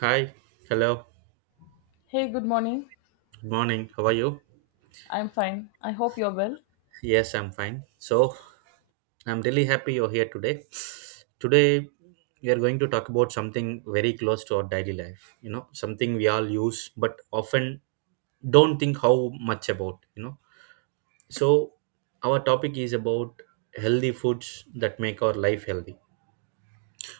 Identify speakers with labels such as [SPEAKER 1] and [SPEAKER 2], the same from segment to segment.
[SPEAKER 1] Hi, hello,
[SPEAKER 2] Hey, good morning.
[SPEAKER 1] good morning. How are you?
[SPEAKER 2] I'm fine. I hope you're well.
[SPEAKER 1] Yes, I'm fine. I'm really happy you're here today. Today, we are going to talk about something very close to our daily life, you know, something we all use but often don't think how much about, you know. So, our topic is about healthy foods that make our life healthy.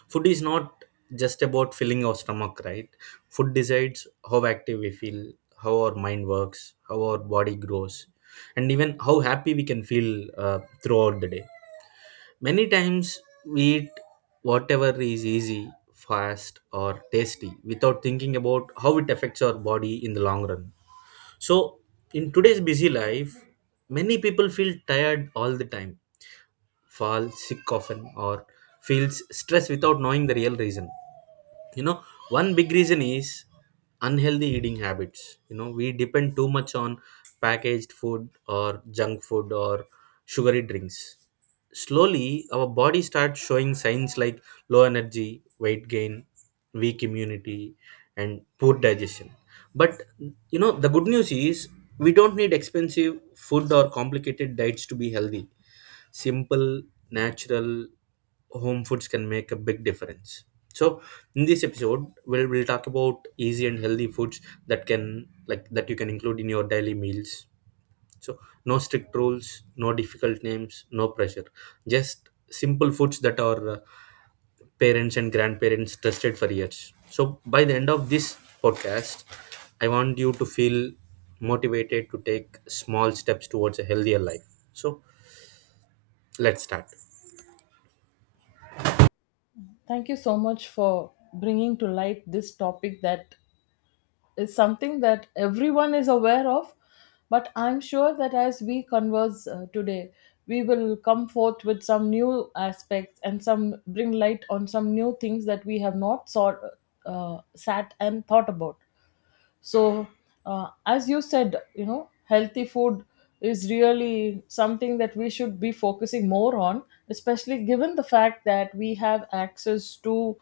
[SPEAKER 1] Food is not just about filling our stomach, right? Food decides how active we feel, how our mind works, how our body grows, and even how happy we can feel throughout the day. Many times we eat whatever is easy, fast, or tasty without thinking about how it affects our body in the long run. So in today's busy life, many people feel tired all the time, fall sick often, or feels stressed without knowing the real reason. You know, one big reason is unhealthy eating habits. You know, we depend too much on packaged food or junk food or sugary drinks. Slowly our body starts showing signs like low energy, weight gain, weak immunity, and poor digestion. But you know, the good news is we don't need expensive food or complicated diets to be healthy. Simple, natural home foods can make a big difference. So in this episode we'll talk about easy and healthy foods that can, like, that you can include in your daily meals. So no strict rules, no difficult names, no pressure, just simple foods that are parents and grandparents trusted for years. So by the end of this podcast, I want you to feel motivated to take small steps towards a healthier life. So let's start.
[SPEAKER 2] Thank you so much for bringing to light this topic that is something that everyone is aware of. But I'm sure that as we converse today, we will come forth with some new aspects and some bring light on some new things that we have not sought, sat and thought about. So as you said, you know, healthy food is really something that we should be focusing more on, especially given the fact that we have access to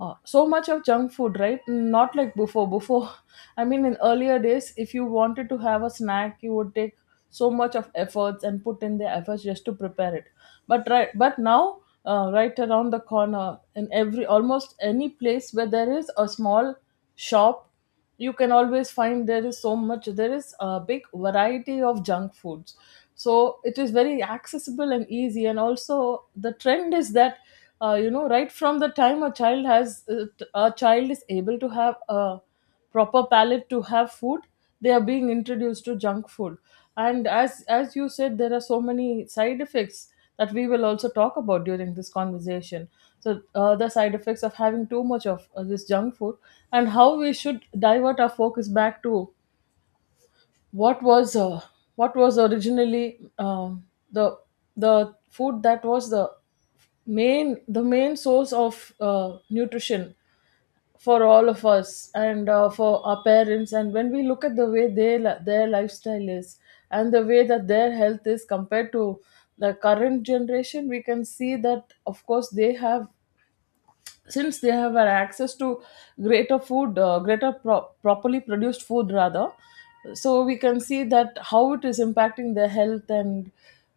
[SPEAKER 2] so much of junk food, right? Not like before. I mean, in earlier days, if you wanted to have a snack, you would take so much of efforts and put in the efforts just to prepare it. But now, right around the corner, in every almost any place where there is a small shop, you can always find there is so much there is a big variety of junk foods. So it is very accessible and easy, and also the trend is that you know, right from the time a child is able to have a proper palate to have food, they are being introduced to junk food. And as you said, there are so many side effects that we will also talk about during this conversation. So the side effects of having too much of this junk food, and how we should divert our focus back to what was originally, the the food that was the main source of nutrition for all of us, and for our parents. And when we look at the way their lifestyle is, and the way that their health is compared to the current generation, we can see that, of course, they have, since they have an access to greater food greater properly produced food rather. So we can see that how it is impacting their health. And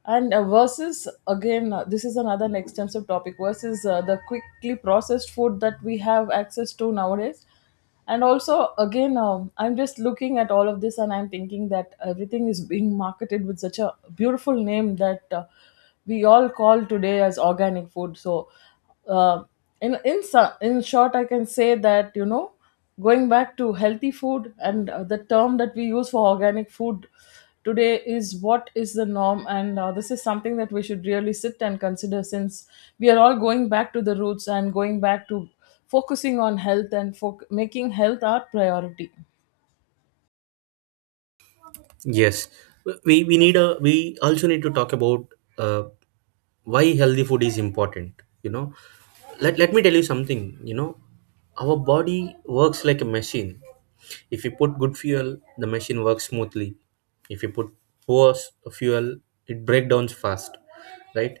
[SPEAKER 2] versus again, this is another extensive topic, versus the quickly processed food that we have access to nowadays. And also again, I'm just looking at all of this and I'm thinking that everything is being marketed with such a beautiful name that we all call today as organic food. So uh, in short, I can say that, you know, going back to healthy food, and the term that we use for organic food today is what is the norm. And this is something that we should really sit and consider, since we are all going back to the roots and going back to focusing on health and foc making health our priority.
[SPEAKER 1] Yes, we need a, we also need to talk about uh, why healthy food is important. You know, let me tell you something. You know, our body works like a machine. If you put good fuel, the machine works smoothly. If you put fuel, it breaks down fast, right?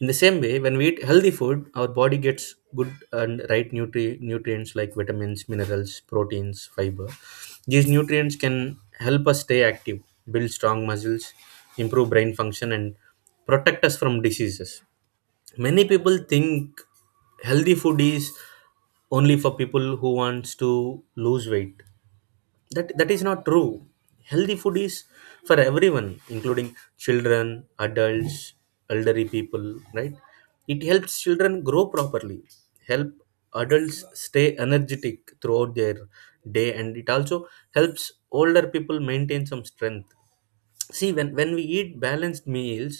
[SPEAKER 1] In the same way, when we eat healthy food, our body gets good and right nutrients like vitamins, minerals, proteins, fiber. These nutrients can help us stay active, build strong muscles, improve brain function, and protect us from diseases. Many people think healthy food is only for people who wants to lose weight. That that is not true. Healthy food is for everyone, including children, adults, elderly people, right? It helps children grow properly, help adults stay energetic throughout their day, and it also helps older people maintain some strength. See, when we eat balanced meals,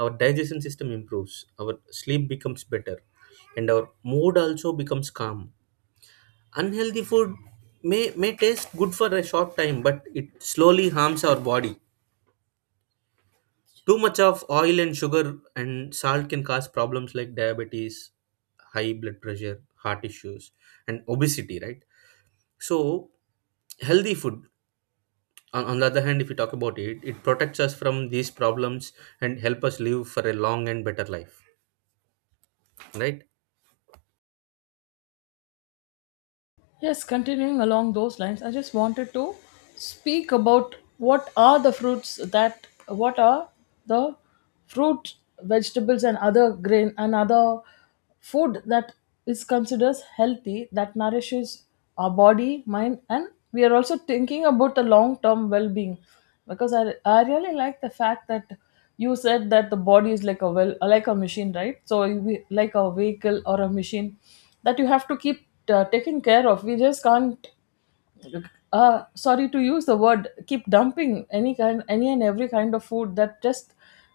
[SPEAKER 1] our digestion system improves, our sleep becomes better, and our mood also becomes calm. Unhealthy food may taste good for a short time, but it slowly harms our body. Too much of oil and sugar and salt can cause problems like diabetes, high blood pressure, heart issues, and obesity, right? So healthy food, on the other hand, if you talk about it, it protects us from these problems and help us live for a long and better life, right?
[SPEAKER 2] Yes, continuing along those lines, I just wanted to speak about what are the fruits, that what are the fruit, vegetables, and other grain and other food that is considered healthy, that nourishes our body, mind, and we are also thinking about the long term well being. Because I really like the fact that you said that the body is like a machine right? So like a vehicle or a machine that you have to keep taking care of. We just can't, uh, sorry to use the word, keep dumping any kind, any and every kind of food that just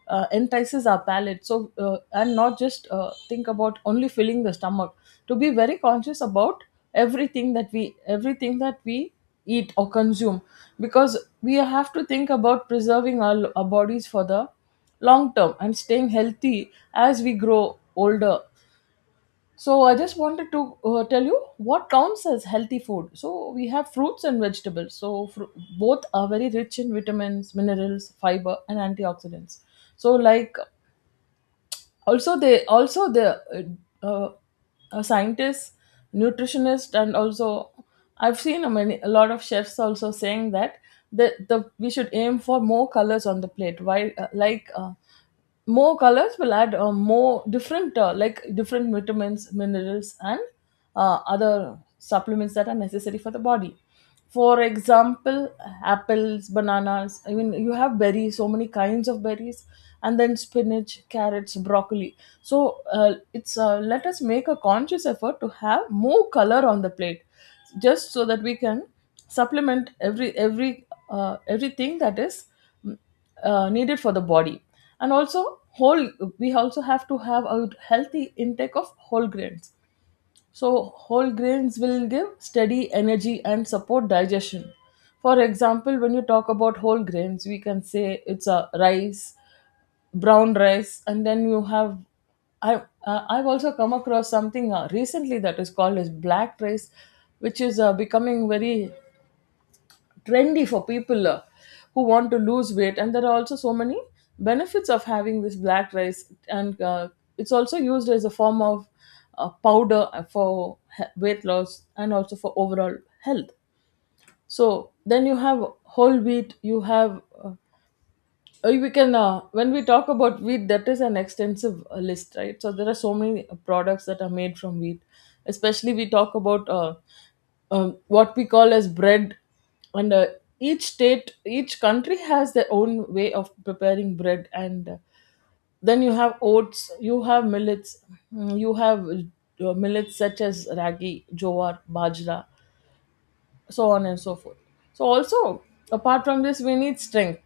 [SPEAKER 2] entices our palate. So and not just think about only filling the stomach, to be very conscious about everything that we eat or consume, because we have to think about preserving our bodies for the long term and staying healthy as we grow older. So I just wanted to tell you what counts as healthy food. So we have fruits and vegetables. So both are very rich in vitamins, minerals, fiber, and antioxidants. So like also they also the uh, uh, a scientist, nutritionist, and also I've seen a lot of chefs also saying that the we should aim for more colors on the plate. Why? More colors will add more different, different vitamins, minerals, and other supplements that are necessary for the body. For example, apples, bananas, I mean, you have berries, so many kinds of berries, and then spinach, carrots, broccoli. So it's let us make a conscious effort to have more color on the plate, just so that we can supplement everything that is, mm, needed for the body. And also whole we also have to have a healthy intake of whole grains. So, whole grains will give steady energy and support digestion. For example, when you talk about whole grains, we can say it's a rice, brown rice, and then you have. I, I've also come across something recently that is called as black rice, which is becoming very trendy for people who want to lose weight. And there are also so many benefits of having this black rice. And it's also used as a form of powder for weight loss and also for overall health. So then you have whole wheat, you have, we can when we talk about wheat, that is an extensive list, right? So there are so many products that are made from wheat, especially we talk about what we call as bread. And each state, each country has their own way of preparing bread. And then you have oats, you have millets. You have millets such as ragi, jowar, bajra, so on and so forth. So also apart from this, we need strength,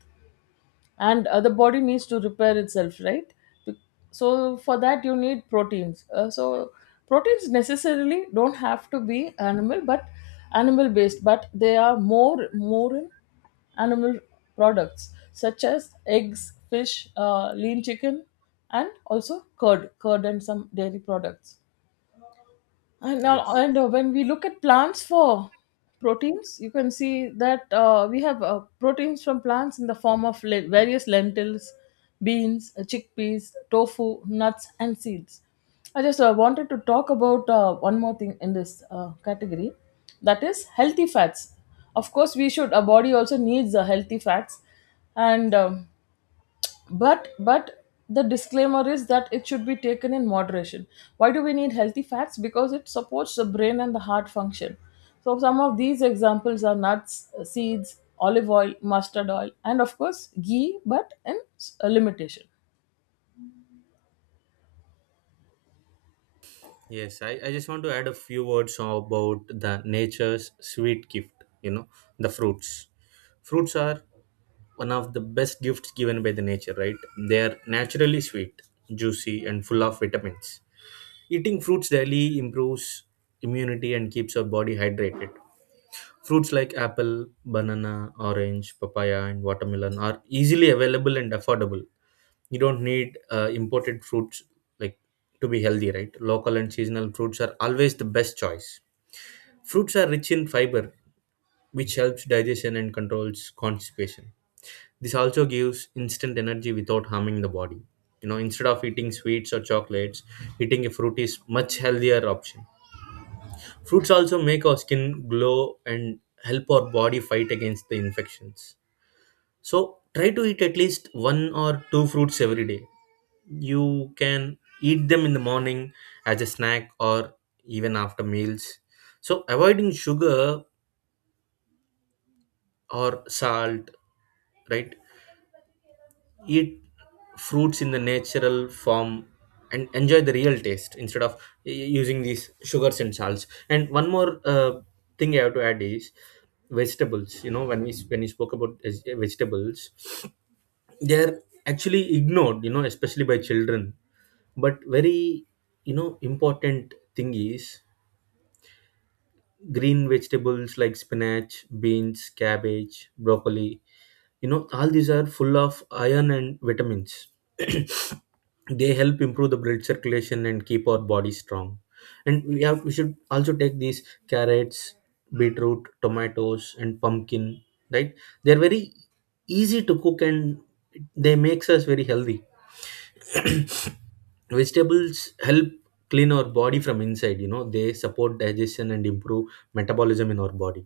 [SPEAKER 2] and the body needs to repair itself, right? Be- so for that, you need proteins. So proteins necessarily don't have to be animal based, but they are more in animal products such as eggs, fish, lean chicken, and also curd and some dairy products. And, now,
[SPEAKER 1] Yes.
[SPEAKER 2] and when we look at plants for proteins, you can see that we have proteins from plants in the form of various lentils, beans, chickpeas, tofu, nuts, and seeds. I just wanted to talk about one more thing in this category, that is healthy fats. Of course, we should, our body also needs healthy fats. And but the disclaimer is that it should be taken in moderation. Why do we need healthy fats? Because it supports the brain and the heart function. So some of these examples are nuts, seeds, olive oil, mustard oil, and of course ghee, but in a limitation.
[SPEAKER 1] Yes, I just want to add a few words about the nature's sweet gift, you know, the fruits. Fruits are one of the best gifts given by the nature, right? They are naturally sweet, juicy, and full of vitamins. Eating fruits daily improves immunity and keeps our body hydrated. Fruits like apple, banana, orange, papaya, and watermelon are easily available and affordable. You don't need imported fruits like to be healthy, right? Local and seasonal fruits are always the best choice. Fruits are rich in fiber, which helps digestion and controls constipation. This also gives instant energy without harming the body. You know, instead of eating sweets or chocolates, eating a fruit is much healthier option. Fruits also make our skin glow and help our body fight against the infections. So try to eat at least one or two fruits every day. You can eat them in the morning, as a snack, or even after meals. So avoiding sugar or salt, right? Eat fruits in the natural form and enjoy the real taste instead of using these sugars and salts. And one more thing I have to add is vegetables. You know, when we spoke about vegetables, they're actually ignored, you know, especially by children. But very, you know, important thing is green vegetables like spinach, beans, cabbage, broccoli. You know, all these are full of iron and vitamins. They help improve the blood circulation and keep our body strong. And we have, we should also take these carrots, beetroot, tomatoes, and pumpkin. Right? They're very easy to cook and they makes us very healthy. Vegetables help clean our body from inside. You know, they support digestion and improve metabolism in our body.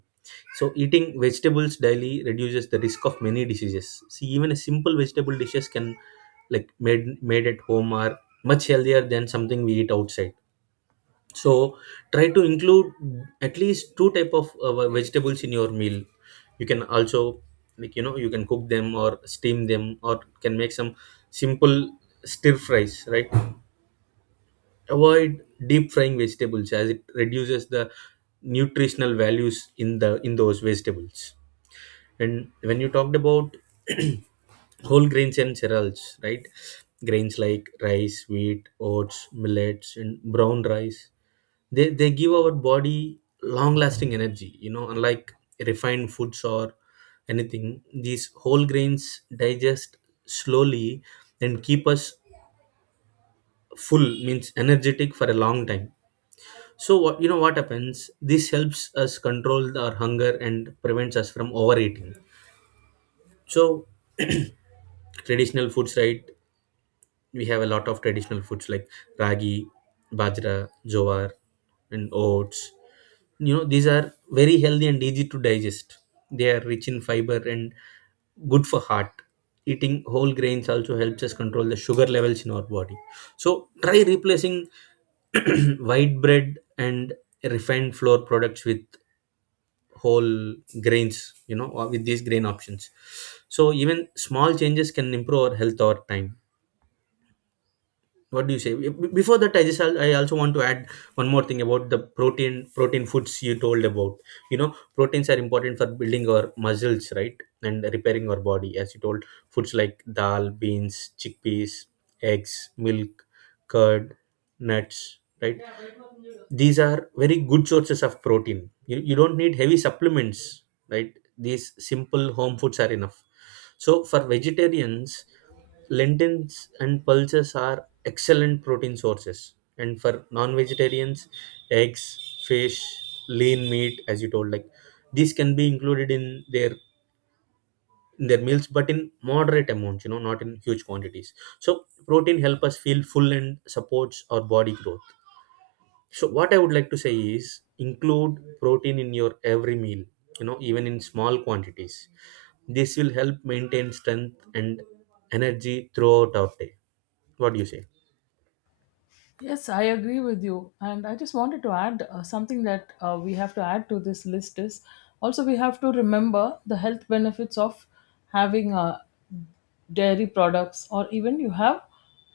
[SPEAKER 1] So eating vegetables daily reduces the risk of many diseases. See, even a simple vegetable dishes can, like, made at home are much healthier than something we eat outside. So try to include at least two type of vegetables in your meal. You can also, like, you know, you can cook them or steam them or can make some simple stir fries. Right? Avoid deep frying vegetables as it reduces the nutritional values in the, in those vegetables. And when you talked about whole grains and cereals, right? Grains like rice, wheat, oats, millets, and brown rice, they give our body long lasting energy. You know, unlike refined foods or anything, these whole grains digest slowly and keep us full, means energetic for a long time. So what, you know, what happens? This helps us control our hunger and prevents us from overeating. So traditional foods, right? We have a lot of traditional foods like ragi, bajra, jowar, and oats. You know, these are very healthy and easy to digest. They are rich in fiber and good for heart. Eating whole grains also helps us control the sugar levels in our body. So try replacing white bread and refined flour products with whole grains, you know, or with these grain options. So even small changes can improve our health over time. What do you say? Before that, I also want to add one more thing about the protein foods you told about. You know, proteins are important for building our muscles, right, and repairing our body. As you told, foods like dal, beans, chickpeas, eggs, milk, curd, nuts, right, these are very good sources of protein. You don't need heavy supplements, right? These simple home foods are enough. So for vegetarians, lentils and pulses are excellent protein sources, and for non-vegetarians, eggs, fish, lean meat, as you told, like, these can be included in their, in their meals, but in moderate amounts, you know, not in huge quantities. So protein help us feel full and supports our body growth. So what I would like to say is include protein in your every meal, you know, even in small quantities. This will help maintain strength and energy throughout our day. What do you say?
[SPEAKER 2] Yes, I agree with you, and I just wanted to add something that we have to add to this list is, also we have to remember the health benefits of having dairy products, or even you have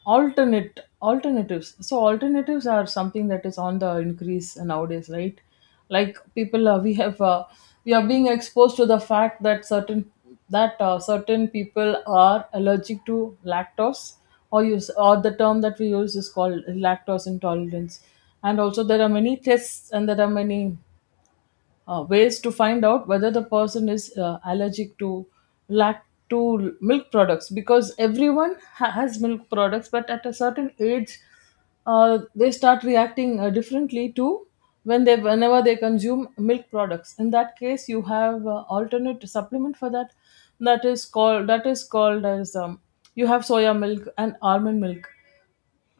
[SPEAKER 2] alternate alternatives. So alternatives are something that is on the increase nowadays, right? Like people, we are being exposed to the fact that certain people are allergic to lactose, or use, or the term that we use is called lactose intolerance. And also, there are many tests and there are many ways to find out whether the person is allergic to lact to milk products, because everyone has milk products, but at a certain age, they start reacting differently to, when they whenever they consume milk products. In that case, you have alternate supplement for that, that is called as, you have soya milk and almond milk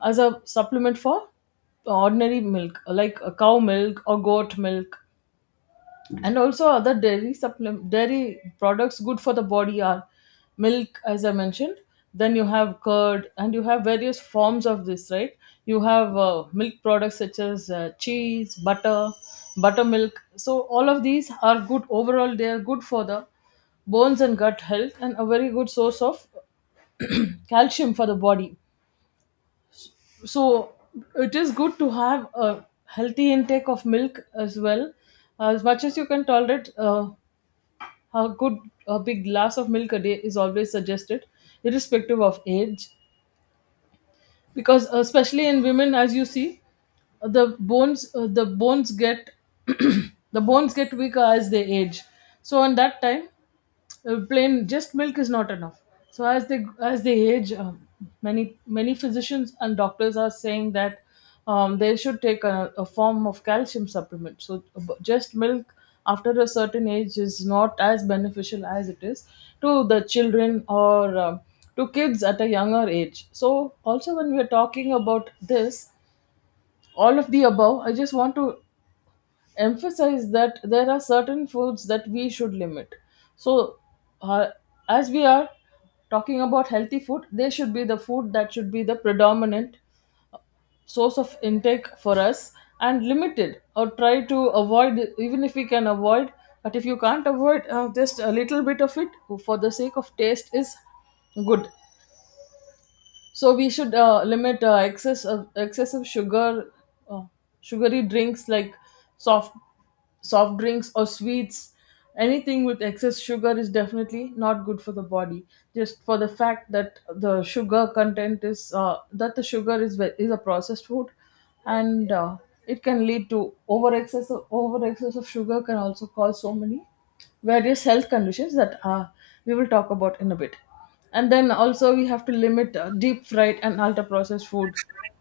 [SPEAKER 2] as a supplement for ordinary milk, like cow milk or goat milk. And also other dairy supplement dairy products good for the body are milk, as I mentioned, then you have curd, and you have various forms of this, right? You have milk products such as cheese, butter, buttermilk. So all of these are good overall, they are good for the bones and gut health, and a very good source of calcium for the body. So it is good to have a healthy intake of milk as well, as much as you can tolerate. A good a big glass of milk a day is always suggested, irrespective of age, because, especially in women, as you see, the bones get the bones get weaker as they age. So in that time, plain just milk is not enough, so as they age, many physicians and doctors are saying that they should take a form of calcium supplement. So just milk after a certain age is not as beneficial as it is to the children, or to kids at a younger age. So also, when we are talking about this, all of the above, I just want to emphasize that there are certain foods that we should limit. So, uh, as we are talking about healthy food, they should be the food that should be the predominant source of intake for us, and limited or try to avoid, even if we can avoid. But if you can't avoid, just a little bit of it for the sake of taste is good. So we should limit, excess of excessive sugar, uh, sugary drinks like soft soft drinks or sweets. Anything with excess sugar is definitely not good for the body, just for the fact that the sugar content is that the sugar is is a processed food. And it can lead to over excess of sugar can also cause so many various health conditions that we will talk about in a bit. And then also, we have to limit deep fried and ultra processed food,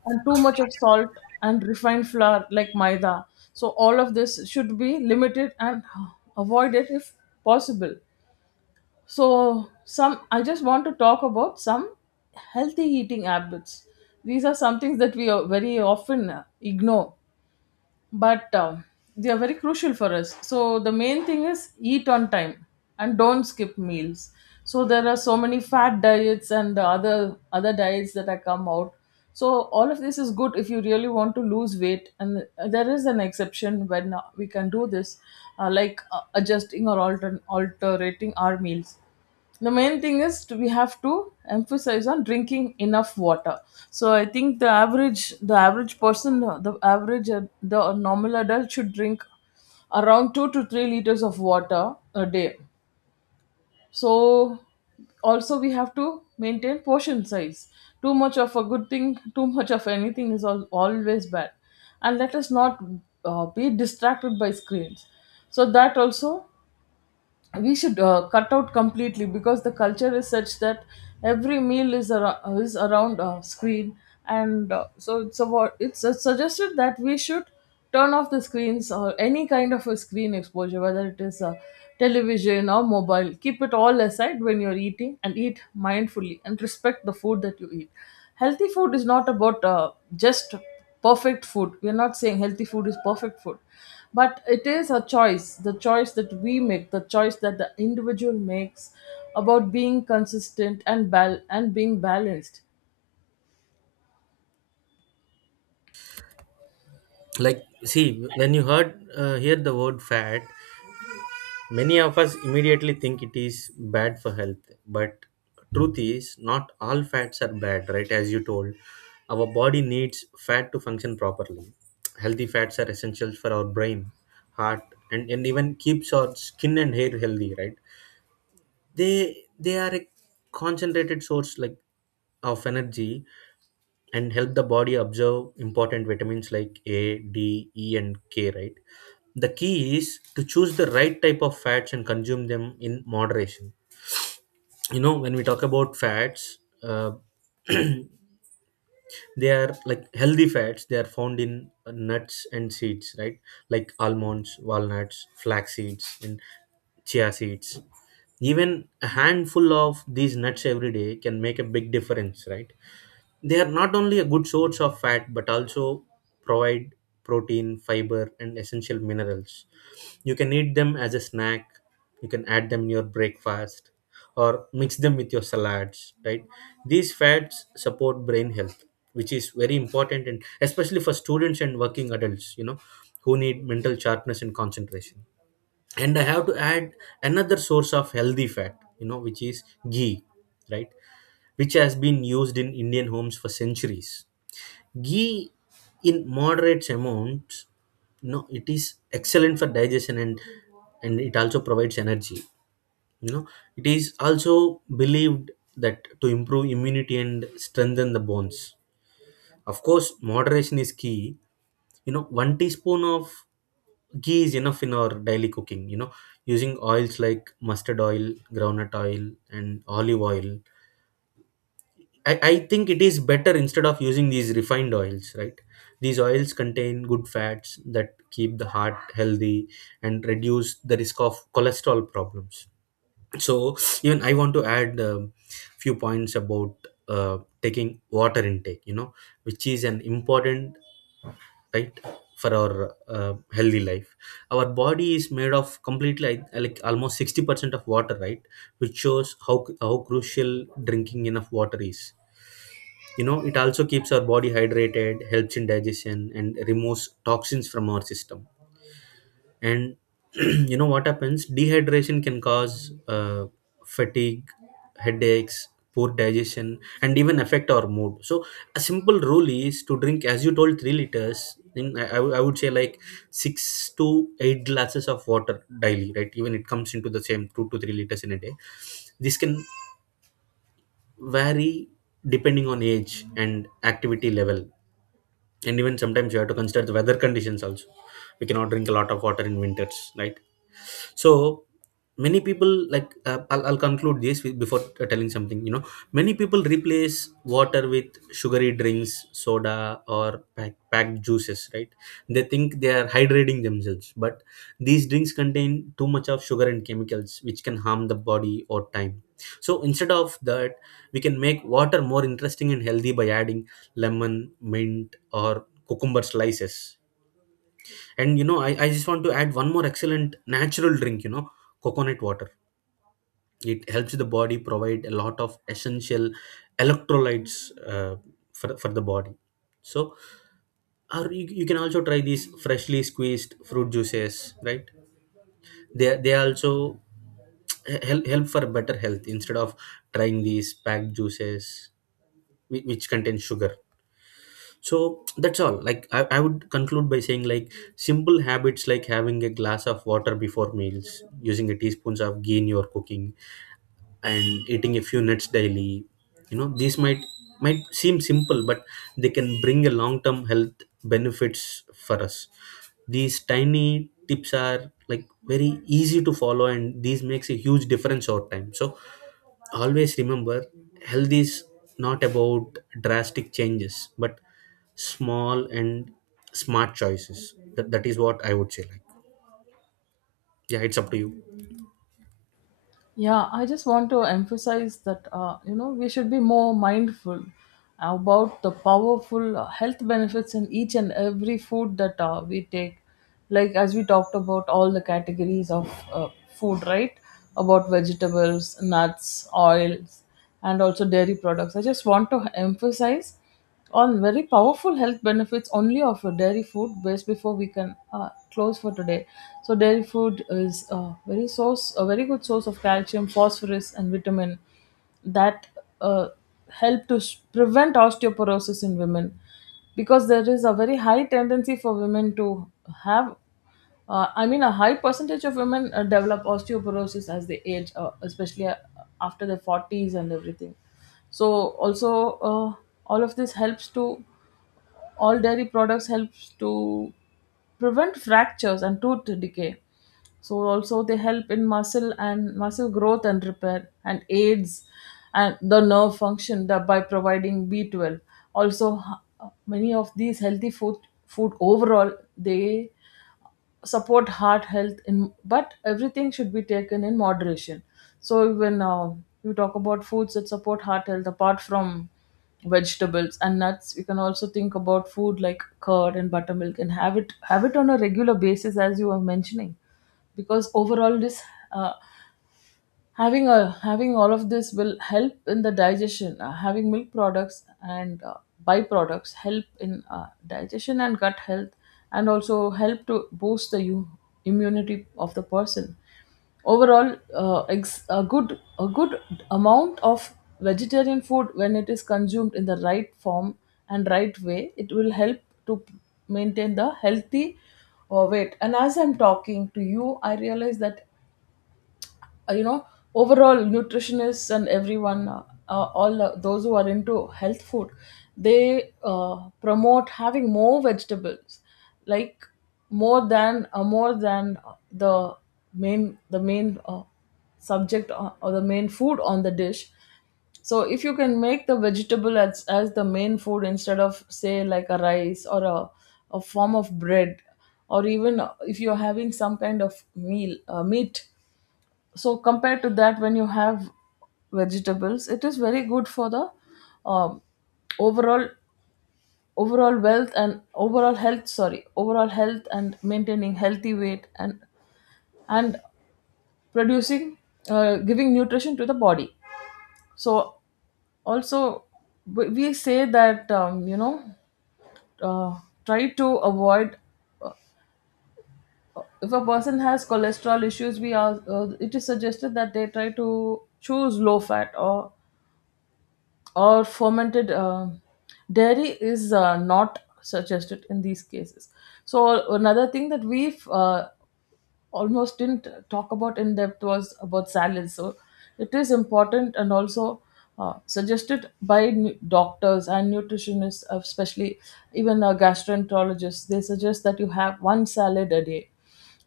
[SPEAKER 2] and too much of salt, and refined flour like maida. So all of this should be limited and avoid it if possible. So some, I just want to talk about some healthy eating habits. These are some things that we very often ignore, but they are very crucial for us. So the main thing is eat on time and don't skip meals. So there are so many fat diets and other diets that have come out. So all of this is good if you really want to lose weight, and there is an exception when we can do this, like adjusting or alterating our meals. The main thing is to, we have to emphasize on drinking enough water. So I think the average person, the normal adult should drink around 2 to 3 liters of water a day. So also, we have to maintain portion size. Too much of a good thing, too much of anything is always bad. And let us not be distracted by screens. So that also, we should cut out completely, because the culture is such that every meal is around a screen. And so it's about, it's suggested that we should turn off the screens or any kind of a screen exposure, whether it is a television or mobile. Keep it all aside when you're eating, and eat mindfully and respect the food that you eat. Healthy food is not about just perfect food. We're not saying healthy food is perfect food, but it is a choice, the choice that we make, the choice that the individual makes, about being consistent and being balanced.
[SPEAKER 1] Like, see when you hear the word fat, many of us immediately think it is bad for health, but truth is not all fats are bad, right? As you told, our body needs fat to function properly. Healthy fats are essential for our brain, heart, and even keeps our skin and hair healthy, right? They are a concentrated source, like, of energy and help the body absorb important vitamins like A, D, E, and K, right? The key is to choose the right type of fats and consume them in moderation. You know, when we talk about fats, they are like healthy fats. They are found in nuts and seeds, right, like almonds, walnuts, flax seeds, and chia seeds. Even a handful of these nuts every day can make a big difference, right? They are not only a good source of fat, but also provide protein, fiber, and essential minerals. You can eat them as a snack, you can add them in your breakfast, or mix them with your salads, right? These fats support brain health, which is very important, and especially for students and working adults, you know, who need mental sharpness and concentration. And I have to add another source of healthy fat, you know, which is ghee, right? Which has been used in Indian homes for centuries. Ghee in moderate amounts, you know, it is excellent for digestion, and it also provides energy. You know, it is also believed that to improve immunity and strengthen the bones. Of course, moderation is key. You know, one teaspoon of ghee is enough in our daily cooking. You know, using oils like mustard oil, groundnut oil, and olive oil, I think it is better instead of using these refined oils, right? These oils contain good fats that keep the heart healthy and reduce the risk of cholesterol problems. So even I want to add a few points about taking water intake, you know, which is an important, right, for our healthy life. Our body is made of completely, like almost 60% of water, right, which shows how crucial drinking enough water is. You know, it also keeps our body hydrated, helps in digestion, and removes toxins from our system. And you know what happens? Dehydration can cause fatigue, headaches, poor digestion, and even affect our mood. So a simple rule is to drink, as you told, 3 liters. I would, I would say, like, six to eight glasses of water daily, right? Even it comes into the same 2 to 3 liters in a day. This can vary depending on age and activity level, and even sometimes you have to consider the weather conditions also. We cannot drink a lot of water in winters, right? So many people, like, I'll conclude this with, before telling something, you know, many people replace water with sugary drinks, soda, or packed juices, right? They think they are hydrating themselves, but these drinks contain too much of sugar and chemicals which can harm the body or time. So instead of that, we can make water more interesting and healthy by adding lemon, mint, or cucumber slices. And you know, I just want to add one more excellent natural drink, you know, coconut water. It helps the body provide a lot of essential electrolytes for the body. So or you can also try these freshly squeezed fruit juices, right? They also help for better health instead of trying these packed juices, which contain sugar. So that's all. Like, I would conclude by saying, like, simple habits like having a glass of water before meals, using a teaspoons of ghee in your cooking, and eating a few nuts daily. You know, these might seem simple, but they can bring a long-term health benefits for us. These tiny tips are, like, very easy to follow, and these makes a huge difference over time. So always remember, health is not about drastic changes, but small and smart choices. That is what I would say, like, yeah, it's up to you.
[SPEAKER 2] Yeah, I just want to emphasize that you know, we should be more mindful about the powerful health benefits in each and every food that we take. Like as we talked about all the categories of food, right? About vegetables, nuts, oils, and also dairy products. I just want to emphasize on very powerful health benefits only of a dairy food based before we can close for today. So dairy food is a very good source of calcium, phosphorus, and vitamin that uh, help to prevent osteoporosis in women, because there is a very high tendency for women to have I mean, a high percentage of women develop osteoporosis as they age, especially after their 40s and everything. So, also, all of this helps to, all dairy products helps to prevent fractures and tooth decay. So, also, they help in muscle and muscle growth and repair, and aids and the nerve function, that by providing B12. Also, many of these food overall, they support heart health, in but everything should be taken in moderation. So even you talk about foods that support heart health, apart from vegetables and nuts, we can also think about food like curd and buttermilk, and have it on a regular basis as you were mentioning. Because overall, this uh, having all of this will help in the digestion. Having milk products and byproducts help in digestion and gut health, and also help to boost the immunity of the person. Overall, a good amount of vegetarian food, when it is consumed in the right form and right way, it will help to maintain the healthy weight. And as I'm talking to you, I realize that you know, overall, nutritionists and everyone, all, those who are into health food, they promote having more vegetables, like more than the the main subject, or the main food on the dish. So if you can make the vegetable as the main food, instead of say like a rice or a form of bread, or even if you're having some kind of meal meat, so compared to that, when you have vegetables, it is very good for the um, overall overall wealth and overall health, sorry, overall health, and maintaining healthy weight, and producing, giving nutrition to the body. So also, we say that you know, uh, try to avoid, if a person has cholesterol issues, we are it is suggested that they try to choose low fat, or fermented, dairy is not suggested in these cases. So another thing that we almost didn't talk about in depth was about silence. So it is important, and also suggested by doctors and nutritionists, especially even gastroenterologists. They suggest that you have one salad a day,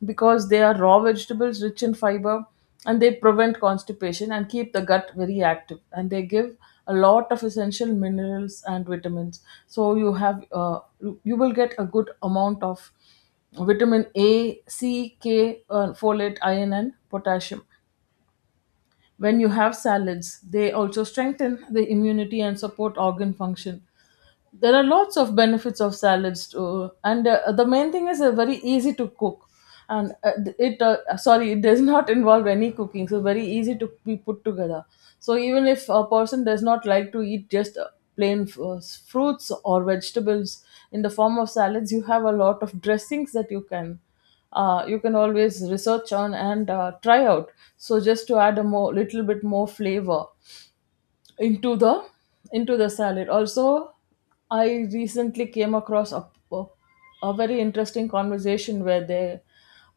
[SPEAKER 2] because they are raw vegetables rich in fiber, and they prevent constipation and keep the gut very active, and they give a lot of essential minerals and vitamins. So you have you you will get a good amount of vitamin A, C, K, folate, iron, and potassium. When you have salads, they also strengthen the immunity and support organ function. There are lots of benefits of salads too, and the main thing is very easy to cook, and it sorry, it does not involve any cooking, so very easy to be put together. So even if a person does not like to eat just plain fruits or vegetables, in the form of salads, you have a lot of dressings that you can always research on and try out, so just to add a more little bit more flavor into the into the salad. Also, I recently came across a, a very interesting conversation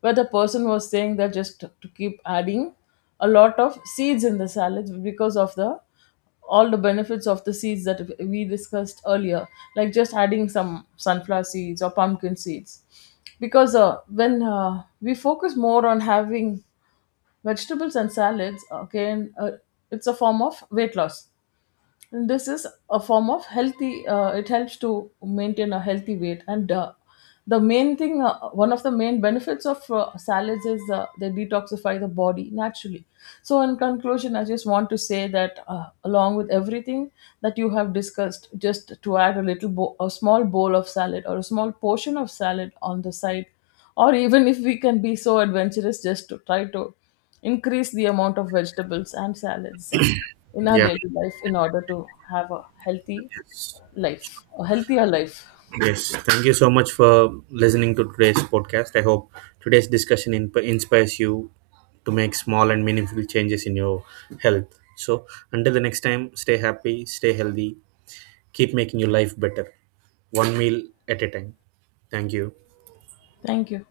[SPEAKER 2] where the person was saying that just to keep adding a lot of seeds in the salad because of the all the benefits of the seeds that we discussed earlier, like just adding some sunflower seeds or pumpkin seeds. Because when we focus more on having vegetables and salads, okay, and, it's a form of weight loss, this is a form of healthy, it helps to maintain a healthy weight. And the main thing, one of the main benefits of salads is they detoxify the body naturally. So in conclusion, I just want to say that along with everything that you have discussed, just to add a a small bowl of salad or a small portion of salad on the side, or even if we can be so adventurous, just to try to increase the amount of vegetables and salads in our
[SPEAKER 1] Yeah.
[SPEAKER 2] daily life, in order to have a healthy life, a healthier life.
[SPEAKER 1] Yes, thank you so much for listening to today's podcast. I hope today's discussion inspires you to make small and meaningful changes in your health. So until the next time, stay happy, stay healthy, keep making your life better, one meal at a time. Thank you.
[SPEAKER 2] Thank you.